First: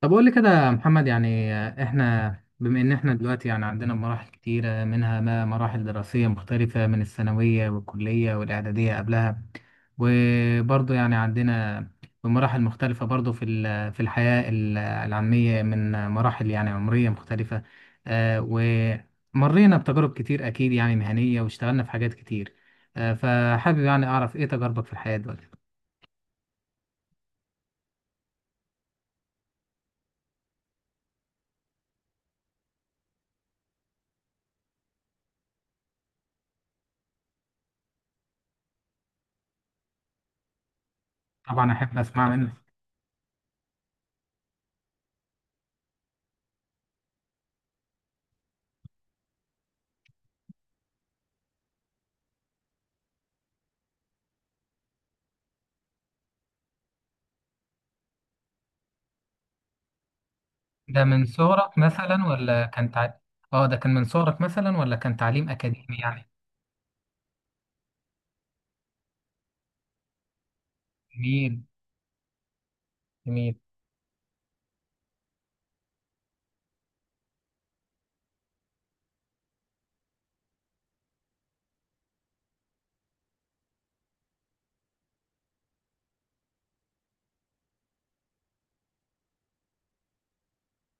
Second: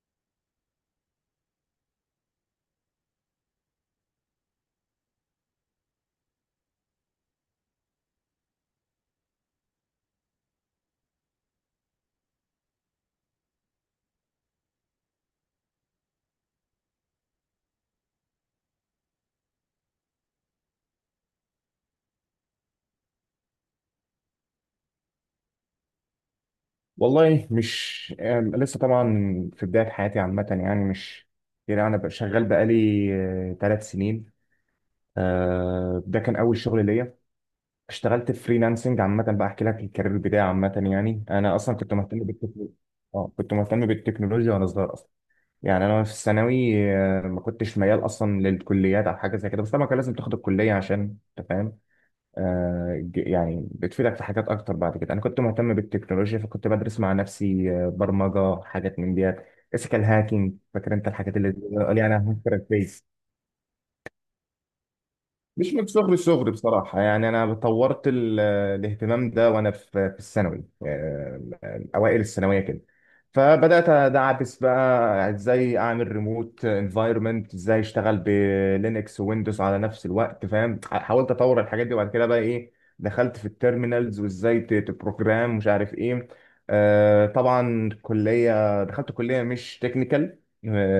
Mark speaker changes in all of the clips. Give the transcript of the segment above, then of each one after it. Speaker 1: طب قول لي كده يا محمد، يعني احنا بما ان احنا دلوقتي يعني عندنا مراحل كتيرة، منها ما مراحل دراسية مختلفة من الثانوية والكلية والإعدادية قبلها. وبرضه يعني عندنا مراحل مختلفة برضه في الحياة العلمية، من مراحل يعني عمرية مختلفة. آه، ومرينا بتجارب كتير أكيد يعني مهنية، واشتغلنا في حاجات كتير. فحابب يعني أعرف إيه تجاربك في الحياة دلوقتي.
Speaker 2: والله مش لسه طبعا في بداية حياتي عامة، يعني مش يعني أنا بقى شغال بقالي 3 سنين. ده كان أول شغل ليا. اشتغلت فريلانسنج عامة بقى، أحكي لك الكارير بتاعي عامة. يعني أنا
Speaker 1: طبعا
Speaker 2: أصلا كنت
Speaker 1: أحب
Speaker 2: مهتم
Speaker 1: أسمع منك.
Speaker 2: بالتكنولوجيا. كنت مهتم بالتكنولوجيا وأنا صغير أصلا. يعني أنا في الثانوي، ما كنتش ميال أصلا للكليات أو حاجة زي كده، بس طبعا كان لازم تاخد الكلية عشان أنت فاهم، يعني بتفيدك في حاجات اكتر بعد كده. انا كنت مهتم بالتكنولوجيا، فكنت بدرس مع نفسي، برمجه، حاجات من ديت اسكال هاكينج، فاكر
Speaker 1: ده
Speaker 2: انت
Speaker 1: من
Speaker 2: الحاجات اللي
Speaker 1: صغرك
Speaker 2: قال لي انا
Speaker 1: مثلا
Speaker 2: هاكر
Speaker 1: ولا
Speaker 2: الفيس.
Speaker 1: اه ده كان من صغرك مثلا، ولا كان تعليم
Speaker 2: مش من
Speaker 1: اكاديمي
Speaker 2: صغري،
Speaker 1: يعني؟
Speaker 2: صغري بصراحة، يعني أنا طورت الاهتمام ده وأنا في الثانوي،
Speaker 1: جميل.
Speaker 2: أوائل الثانوية كده.
Speaker 1: جميل.
Speaker 2: فبدأت أدعبس بقى إزاي أعمل ريموت انفايرمنت، إزاي أشتغل بلينكس ويندوز على نفس الوقت فاهم، حاولت أطور الحاجات دي. وبعد كده بقى إيه، دخلت في التيرمينالز وإزاي تبروجرام، مش عارف إيه. طبعا كلية، دخلت كلية مش تكنيكال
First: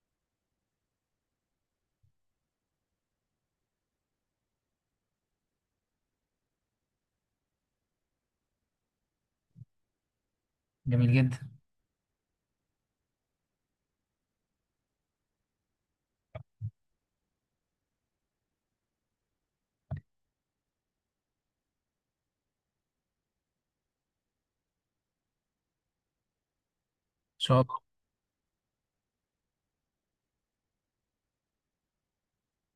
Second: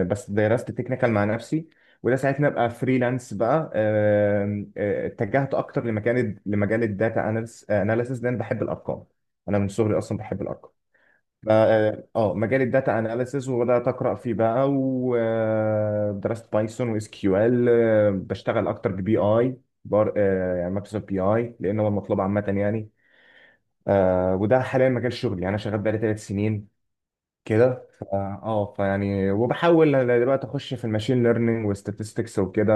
Speaker 2: بس درست تكنيكال مع نفسي. وده ساعتها ابقى فريلانس بقى. آم، آه، اتجهت اكتر لمكان، لمجال الداتا اناليسيس لان بحب الارقام. انا من صغري اصلا بحب الارقام.
Speaker 1: جميل جدا. ان
Speaker 2: مجال الداتا اناليسيس، وبدات اقرا فيه بقى ودرست بايثون واس كيو ال. بشتغل اكتر ببي اي بار آه، يعني مايكروسوفت بي اي لان هو المطلوب عامه يعني. وده حاليا مجال شغلي، يعني انا شغال بقالي ثلاث سنين
Speaker 1: شاء الله.
Speaker 2: كده. ف- اه فيعني وبحاول أنا دلوقتي اخش في الماشين ليرنينج وستاتستكس وكده.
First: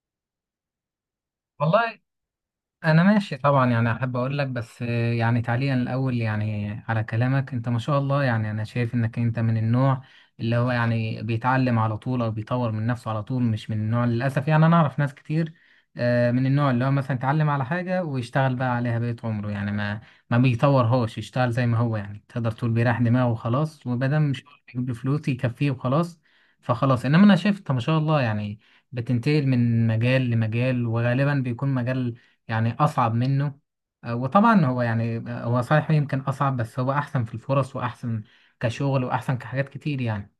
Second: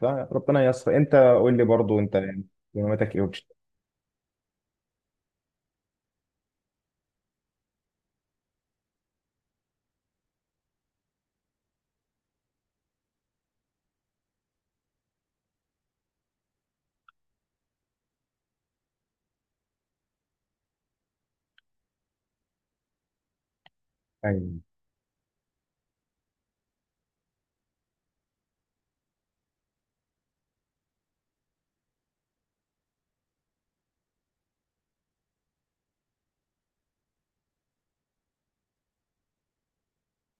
Speaker 2: فربنا ييسر. انت قول لي برضو،
Speaker 1: والله
Speaker 2: انت يعني
Speaker 1: انا
Speaker 2: اهتماماتك ايه
Speaker 1: ماشي
Speaker 2: وبتشتغل
Speaker 1: طبعا، يعني احب اقول لك، بس يعني تعليقا الاول يعني على كلامك، انت ما شاء الله، يعني انا شايف انك انت من النوع اللي هو يعني بيتعلم على طول او بيطور من نفسه على طول، مش من النوع للاسف. يعني انا اعرف ناس كتير من النوع اللي هو مثلا يتعلم على حاجة ويشتغل بقى عليها بقية عمره، يعني ما بيطورهاش، يشتغل زي ما هو. يعني تقدر تقول بيريح دماغه وخلاص، وبدل مش
Speaker 2: يعني؟
Speaker 1: بيجيب له فلوس يكفيه وخلاص. فخلاص، انما انا شايف انت ما شاء الله يعني بتنتقل من مجال لمجال، وغالبا بيكون مجال يعني أصعب منه. وطبعا هو يعني هو صحيح يمكن أصعب، بس هو أحسن في الفرص وأحسن كشغل وأحسن كحاجات كتير يعني.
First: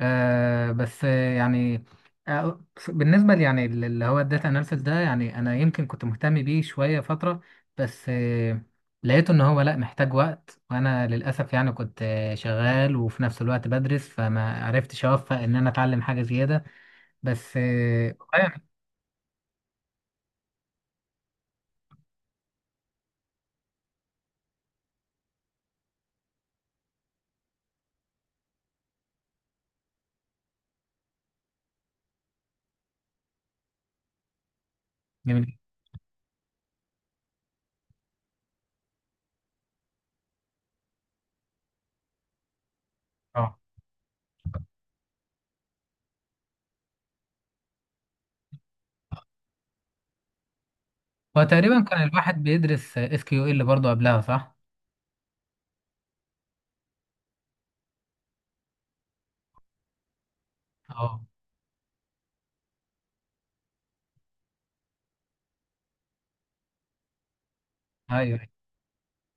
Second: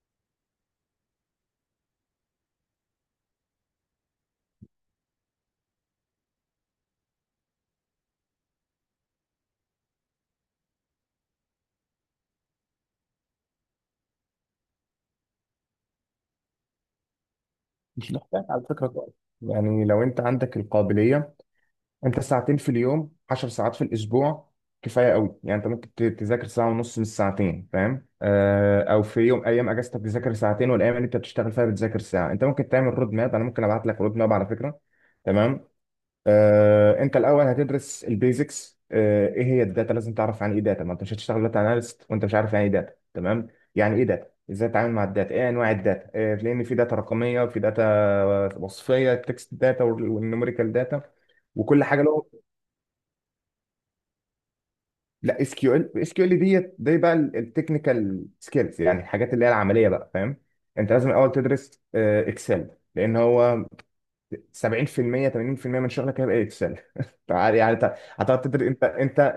Speaker 1: أه، بس بالنسبة لي، يعني اللي هو الداتا أناليسيس ده، يعني أنا يمكن كنت مهتم بيه شوية فترة، بس لقيته إن هو لأ محتاج وقت، وأنا للأسف يعني كنت شغال وفي نفس الوقت بدرس، فما عرفتش أوفق إن أنا أتعلم حاجة زيادة. بس
Speaker 2: مش
Speaker 1: والله
Speaker 2: محتاج على
Speaker 1: يعني.
Speaker 2: فكره كويس. يعني لو انت عندك القابليه، انت ساعتين في اليوم، 10 ساعات في الاسبوع، كفايه قوي. يعني انت ممكن تذاكر ساعه ونص من الساعتين فاهم، او في يوم، ايام اجازتك تذاكر ساعتين، والايام اللي انت بتشتغل فيها بتذاكر ساعه. انت ممكن تعمل رود ماب، انا ممكن ابعت لك رود ماب على فكره.
Speaker 1: جميل.
Speaker 2: تمام. انت الاول هتدرس البيزكس، ايه هي الداتا. لازم تعرف عن ايه داتا، ما انت مش هتشتغل داتا اناليست وانت مش عارف يعني ايه داتا. تمام.
Speaker 1: اه،
Speaker 2: يعني ايه داتا، ازاي تتعامل مع الداتا، ايه انواع الداتا، لان في داتا رقميه وفي داتا وصفيه، تكست داتا والنوميريكال داتا،
Speaker 1: هو تقريبا
Speaker 2: وكل حاجه
Speaker 1: كان
Speaker 2: له.
Speaker 1: الواحد بيدرس اس كيو ال برضه قبلها صح؟
Speaker 2: لا، اس كيو ال، اس كيو ال ديت دي بقى التكنيكال سكيلز، يعني الحاجات اللي هي العمليه بقى فاهم. انت لازم
Speaker 1: اه.
Speaker 2: الاول تدرس اكسل، لان هو 70% 80% من شغلك هيبقى اكسل. تعال يعني، انت
Speaker 1: ايوه،
Speaker 2: هتقعد
Speaker 1: أيوه.
Speaker 2: تدرس. انت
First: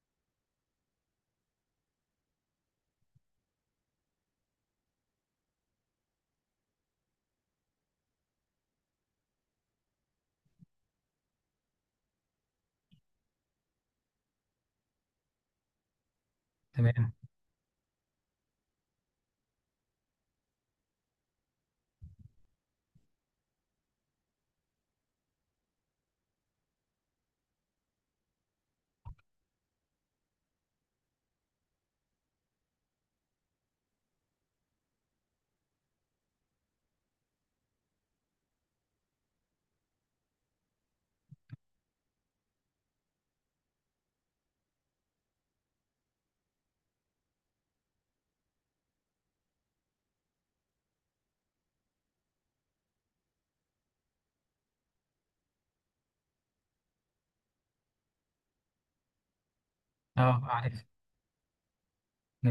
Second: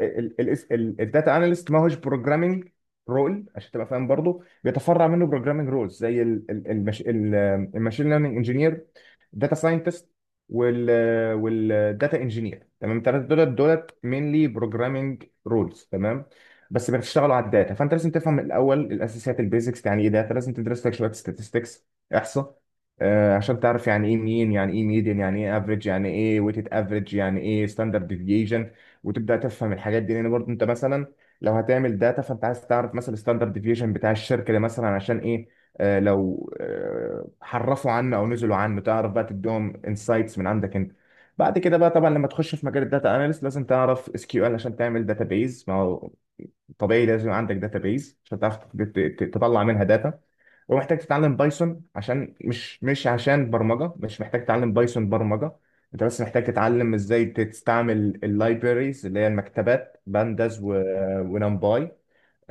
Speaker 2: الداتا اناليست ما هوش بروجرامنج رول، عشان تبقى فاهم. برضه بيتفرع منه بروجرامنج رولز زي الماشين ليرنينج انجينير، داتا ساينتست، وال والداتا انجينير. تمام. الثلاثه دولت مينلي بروجرامنج رولز تمام، بس
Speaker 1: تمام.
Speaker 2: بتشتغلوا على الداتا. فانت لازم تفهم الاول الاساسيات، البيزكس، يعني ايه داتا. لازم تدرس لك شويه statistics، احصاء، عشان تعرف يعني ايه مين، يعني ايه ميديان، يعني ايه افريج، يعني ايه ويتد افريج، يعني ايه ستاندرد ديفيجن، وتبدا تفهم الحاجات دي. لان برضه انت مثلا لو هتعمل داتا، فانت عايز تعرف مثلا الستاندرد ديفيجن بتاع الشركه دي مثلا عشان ايه. لو حرفوا عنه او نزلوا عنه، تعرف بقى تديهم انسايتس من عندك انت. بعد كده بقى طبعا لما تخش في مجال الداتا اناليست، لازم تعرف اس كيو ال عشان تعمل داتابيز، ما هو طبيعي لازم عندك داتابيز عشان تعرف تطلع منها داتا. ومحتاج تتعلم بايثون، عشان مش مش عشان برمجة. مش محتاج تتعلم بايثون برمجة، انت بس محتاج تتعلم ازاي تستعمل اللايبريز اللي هي المكتبات،
Speaker 1: اه،
Speaker 2: بانداز
Speaker 1: عارف.
Speaker 2: ونمباي.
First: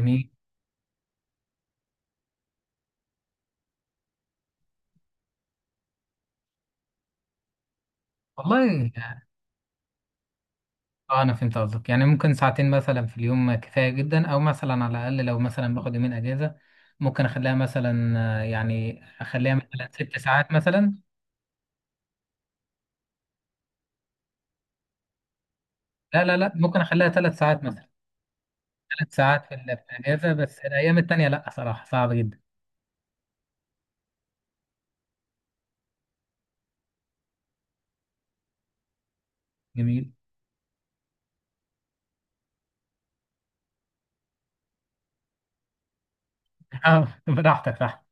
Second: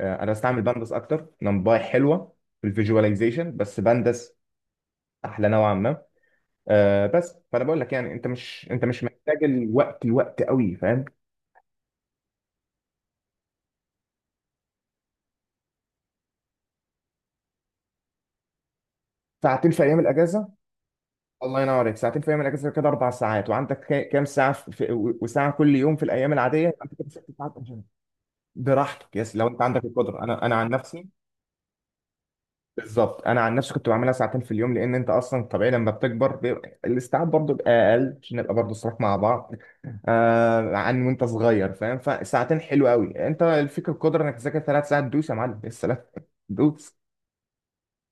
Speaker 2: انا بستعمل بانداس اكتر، نمباي حلوه في الفيجواليزيشن بس بانداس احلى نوعا ما. بس فانا بقول لك يعني، انت
Speaker 1: والله.
Speaker 2: مش محتاج الوقت الوقت قوي فاهم.
Speaker 1: اه، انا فهمت قصدك. يعني ممكن ساعتين مثلا في اليوم كفايه جدا، او مثلا على الاقل لو مثلا باخد يومين اجازه ممكن اخليها مثلا يعني اخليها
Speaker 2: ساعتين في
Speaker 1: مثلا
Speaker 2: ايام
Speaker 1: ست
Speaker 2: الاجازه،
Speaker 1: ساعات مثلا.
Speaker 2: الله ينور عليك! ساعتين في ايام الاجازه كده 4 ساعات، وعندك كام ساعه في وساعه كل يوم في
Speaker 1: لا،
Speaker 2: الايام
Speaker 1: لا، لا،
Speaker 2: العاديه،
Speaker 1: ممكن
Speaker 2: يبقى انت
Speaker 1: اخليها
Speaker 2: كده ست
Speaker 1: ثلاث
Speaker 2: ساعات
Speaker 1: ساعات
Speaker 2: أجازة.
Speaker 1: مثلا. ثلاث
Speaker 2: براحتك. يس
Speaker 1: ساعات
Speaker 2: لو انت
Speaker 1: في
Speaker 2: عندك القدره.
Speaker 1: الاجازه،
Speaker 2: انا
Speaker 1: بس
Speaker 2: عن
Speaker 1: الايام
Speaker 2: نفسي.
Speaker 1: التانيه لا، صراحه صعب جدا.
Speaker 2: بالظبط، انا عن نفسي كنت بعملها ساعتين في اليوم، لان انت اصلا طبيعي لما بتكبر بيبقى الاستيعاب برضه بيبقى اقل، عشان نبقى برضه صراحة مع بعض.
Speaker 1: جميل.
Speaker 2: عن وانت صغير فاهم، فساعتين حلو قوي. انت الفكره، القدره انك تذاكر 3 ساعات، دوس يا معلم! يا سلام! دوس!
Speaker 1: اه، براحتك صح.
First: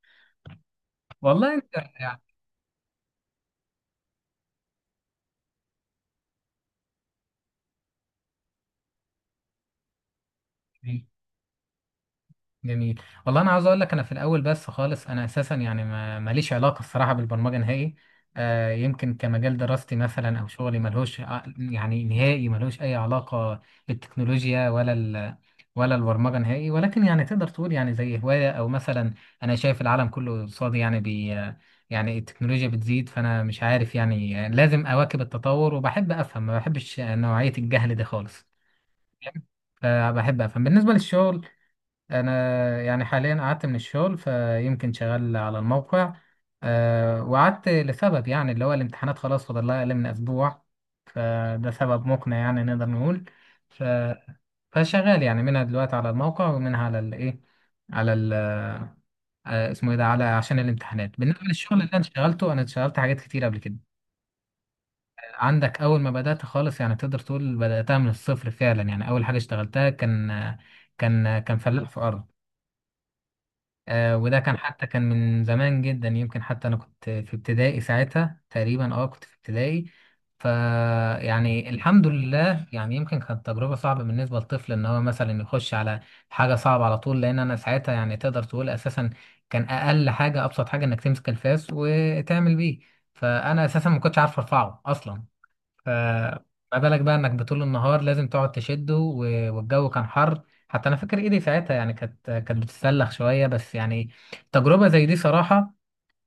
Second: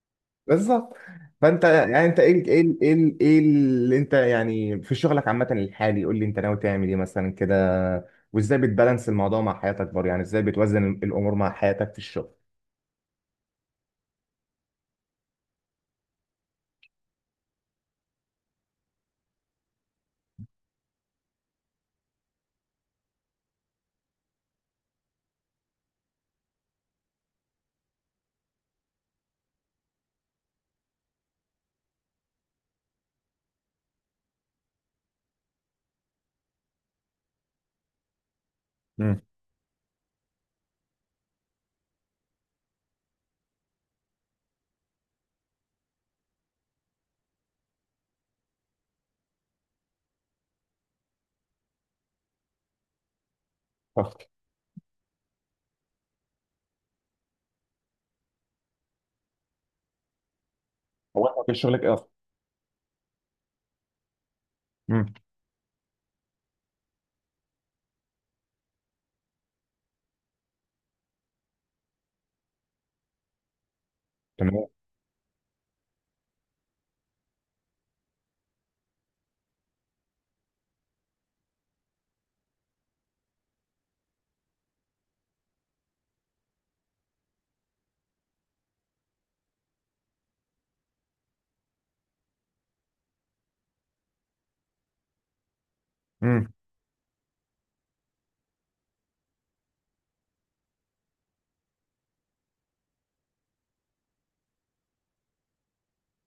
Speaker 2: بالظبط.
Speaker 1: والله
Speaker 2: فانت
Speaker 1: انت
Speaker 2: يعني، انت ايه اللي انت يعني في شغلك عامه الحالي؟ قول لي انت ناوي تعمل ايه مثلا كده، وازاي بتبالانس الموضوع مع حياتك برضه، يعني ازاي بتوازن
Speaker 1: يعني.
Speaker 2: الامور مع حياتك في الشغل؟
Speaker 1: جميل والله. انا عاوز اقول لك، انا في الاول بس خالص، انا اساسا يعني ما ماليش علاقه الصراحه بالبرمجه نهائي. آه، يمكن كمجال دراستي مثلا او شغلي يعني نهائي ملهوش اي علاقه بالتكنولوجيا ولا البرمجه نهائي، ولكن يعني تقدر تقول يعني زي هوايه، او مثلا انا شايف العالم كله قصادي، يعني بي يعني التكنولوجيا بتزيد، فانا مش عارف، يعني لازم اواكب التطور، وبحب افهم، ما بحبش نوعيه الجهل ده خالص.
Speaker 2: مم.
Speaker 1: فبحب افهم. بالنسبه للشغل، انا يعني حاليا قعدت من الشغل، فيمكن شغال على الموقع. أه، وقعدت لسبب، يعني اللي هو الامتحانات خلاص فاضل لها اقل من اسبوع، فده سبب مقنع يعني نقدر نقول. ف...
Speaker 2: أه.
Speaker 1: فشغال يعني منها دلوقتي على الموقع، ومنها على الايه على ال آه، اسمه ايه ده، على عشان الامتحانات.
Speaker 2: هو
Speaker 1: بالنسبه
Speaker 2: انت في
Speaker 1: للشغل
Speaker 2: شغلك
Speaker 1: اللي
Speaker 2: ايه
Speaker 1: انا
Speaker 2: اصلا؟
Speaker 1: اشتغلته، انا اشتغلت حاجات كتير قبل كده.
Speaker 2: مم.
Speaker 1: عندك اول ما بدات خالص، يعني تقدر تقول بداتها من الصفر فعلا. يعني اول حاجه اشتغلتها كان فلاح في ارض. آه، وده كان،
Speaker 2: تمام.
Speaker 1: حتى كان من زمان جدا، يمكن حتى انا كنت في ابتدائي ساعتها تقريبا. اه، كنت في ابتدائي. ف يعني الحمد لله، يعني يمكن كانت تجربة صعبة بالنسبة لطفل ان هو مثلا يخش على حاجة صعبة على طول، لان انا ساعتها يعني تقدر تقول اساسا كان اقل حاجة ابسط حاجة انك تمسك الفاس وتعمل بيه، فانا اساسا ما كنتش عارف ارفعه اصلا. فما بالك بقى انك بطول النهار لازم تقعد والجو كان حر. حتى انا فاكر ايدي ساعتها، يعني كانت بتتسلخ شويه، بس يعني تجربه زي دي صراحه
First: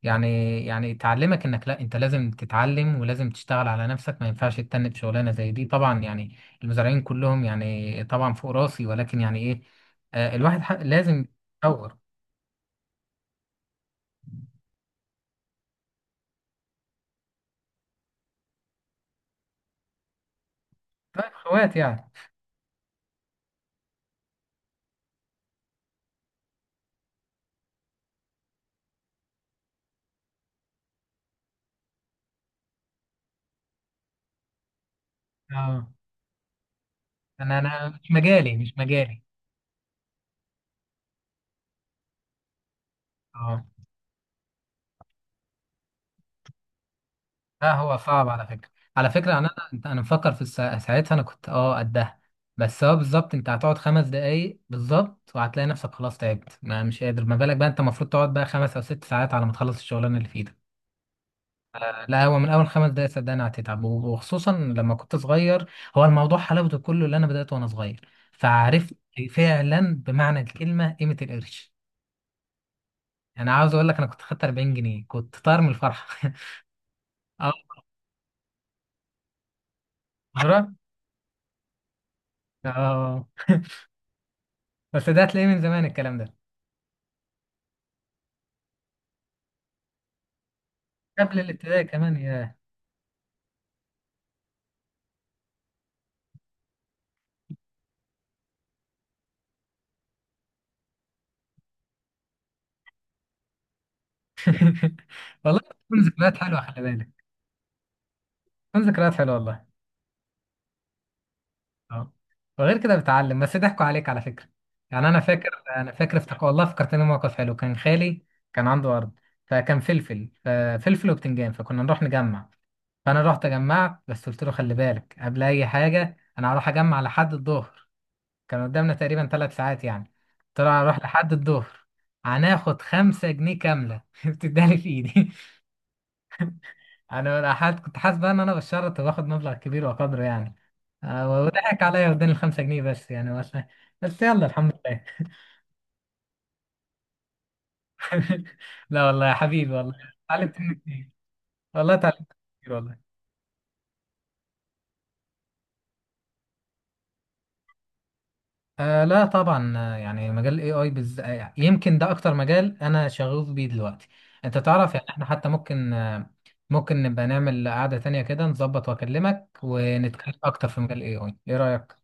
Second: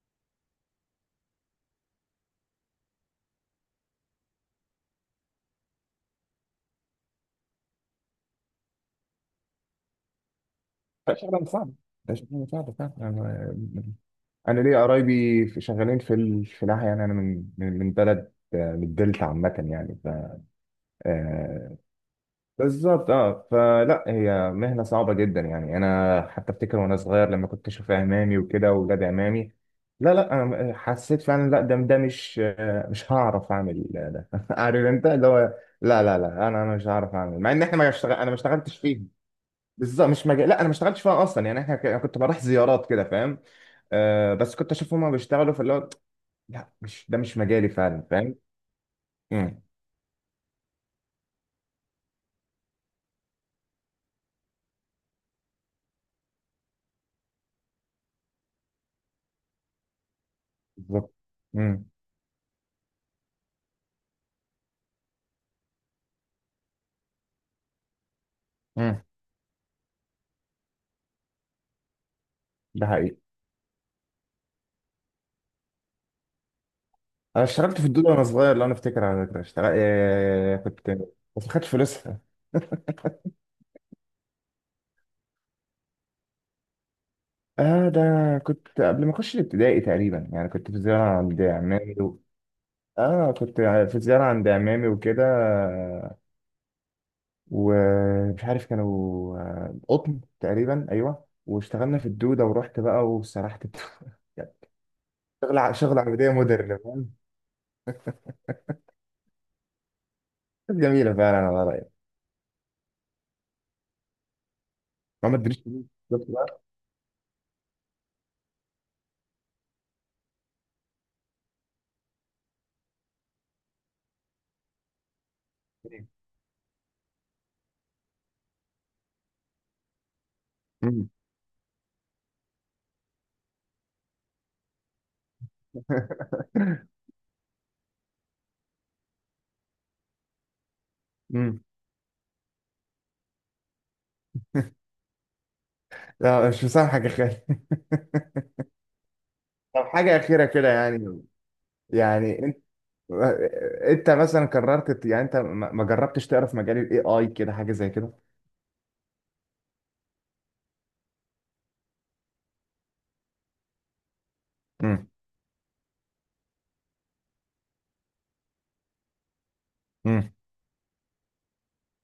Speaker 1: يعني يعني تعلمك انك لا، انت لازم تتعلم ولازم تشتغل على نفسك، ما ينفعش تتنك شغلانه زي دي طبعا، يعني المزارعين كلهم يعني طبعا فوق راسي، ولكن يعني ايه،
Speaker 2: لا،
Speaker 1: لازم
Speaker 2: شغلة مساعدة.
Speaker 1: يتطور.
Speaker 2: ده شغلة مساعدة فعلا. أنا ليا قرايبي شغالين في في الفلاحة، يعني أنا من بلد، من الدلتا عامة يعني ف
Speaker 1: طيب اخوات
Speaker 2: آه،
Speaker 1: يعني.
Speaker 2: بالظبط أه. فلا، هي مهنة صعبة جدا. يعني أنا حتى أفتكر، وأنا صغير لما كنت أشوف عمامي وكده وولاد عمامي، لا لا أنا حسيت فعلا، لا ده، مش هعرف أعمل ده. عارف أنت اللي هو،
Speaker 1: اه،
Speaker 2: لا لا لا أنا مش هعرف أعمل، مع
Speaker 1: انا
Speaker 2: إن إحنا
Speaker 1: انا مش
Speaker 2: ما
Speaker 1: مجالي مش
Speaker 2: اشتغلتش فيه.
Speaker 1: مجالي.
Speaker 2: بالظبط مش مجال. لا انا ما اشتغلتش فيها اصلا، يعني احنا أنا كنت بروح زيارات كده فاهم،
Speaker 1: اه،
Speaker 2: بس كنت اشوف هما بيشتغلوا في اللي هو، لا مش ده مش مجالي
Speaker 1: لا هو
Speaker 2: فعلا
Speaker 1: صعب
Speaker 2: فاهم.
Speaker 1: على فكرة. على فكرة،
Speaker 2: امم.
Speaker 1: أنا مفكر ساعتها أنا كنت أه قدها، بس هو بالظبط أنت هتقعد 5 دقايق بالظبط وهتلاقي نفسك خلاص تعبت، ما مش قادر، ما بالك بقى أنت المفروض تقعد بقى 5 أو 6 ساعات على ما تخلص الشغلانة اللي في إيدك.
Speaker 2: بالظبط. امم.
Speaker 1: لا هو من أول 5 دقايق صدقني هتتعب، وخصوصا لما كنت صغير. هو الموضوع حلاوته كله اللي أنا بدأته وأنا صغير، فعرفت
Speaker 2: امم.
Speaker 1: فعلا بمعنى الكلمة قيمة القرش.
Speaker 2: ده حقيقي.
Speaker 1: أنا عاوز أقول لك، أنا كنت خدت 40 جنيه كنت طاير من الفرحة.
Speaker 2: انا
Speaker 1: أه.
Speaker 2: اشتغلت في الدود وانا صغير، لو انا افتكر، على فكره اشتغل،
Speaker 1: مرة؟
Speaker 2: كنت، بس ما خدتش فلوسها.
Speaker 1: أه، بس ده هتلاقيه من زمان الكلام ده.
Speaker 2: اه ده كنت قبل ما اخش الابتدائي تقريبا، يعني كنت في زياره
Speaker 1: قبل
Speaker 2: عند
Speaker 1: الابتدائي
Speaker 2: عمامي
Speaker 1: كمان
Speaker 2: و...
Speaker 1: يا
Speaker 2: اه كنت في زياره عند عمامي وكده، ومش عارف كانوا، قطن تقريبا ايوه، واشتغلنا في الدوده، ورحت بقى وسرحت الدودة. يعني شغل
Speaker 1: والله بتكون
Speaker 2: شغل عمليه
Speaker 1: ذكريات حلوه،
Speaker 2: مودرن
Speaker 1: خلي
Speaker 2: فاهم.
Speaker 1: بالك، بتكون ذكريات حلوه والله.
Speaker 2: كانت جميله فعلا على رايك.
Speaker 1: اه. وغير كده بتعلم، بس ضحكوا عليك على فكره. يعني انا
Speaker 2: ما ادريش
Speaker 1: فاكر
Speaker 2: فلوس
Speaker 1: انا فاكر
Speaker 2: بالظبط
Speaker 1: افتكر،
Speaker 2: بقى.
Speaker 1: والله فكرتني موقف حلو. كان خالي كان عنده ارض، فكان فلفل، ففلفل وبتنجان، فكنا نروح نجمع. فانا رحت جمعت، بس قلت له خلي بالك قبل اي حاجه، انا هروح اجمع لحد الظهر، كان قدامنا تقريبا 3 ساعات يعني. قلت له هنروح
Speaker 2: أمم.
Speaker 1: لحد الظهر هناخد 5 جنيه كاملة بتدالي في ايدي. كنت حاسس بقى ان انا بالشرط باخد مبلغ كبير وقدره يعني.
Speaker 2: أمم.
Speaker 1: وضحك عليا واداني ال5 جنيه، بس يعني بس، بس يلا الحمد لله.
Speaker 2: لا مش مسامحك يا خالد!
Speaker 1: لا والله يا حبيبي،
Speaker 2: طب
Speaker 1: والله
Speaker 2: حاجه اخيره
Speaker 1: اتعلمت
Speaker 2: كده
Speaker 1: منك كتير،
Speaker 2: يعني،
Speaker 1: والله اتعلمت منك
Speaker 2: يعني انت،
Speaker 1: كتير والله.
Speaker 2: انت مثلا قررت يعني، انت ما جربتش تقرا في مجال الاي اي كده، حاجه زي كده؟
Speaker 1: آه لا طبعا. آه، يعني مجال الاي اي بز... آه، يمكن ده اكتر مجال انا شغوف بيه دلوقتي. انت تعرف،
Speaker 2: امم.
Speaker 1: يعني احنا حتى ممكن ممكن نبقى نعمل قعدة تانية كده، نظبط واكلمك،
Speaker 2: امم.
Speaker 1: ونتكلم اكتر في مجال الاي اي. ايه رأيك؟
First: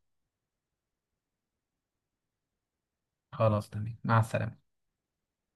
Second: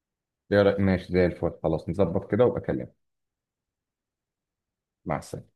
Speaker 2: ماشي زي الفل، خلاص نظبط كده وابقى اكلمك.
Speaker 1: خلاص تمام، مع السلامة.
Speaker 2: مع السلامه.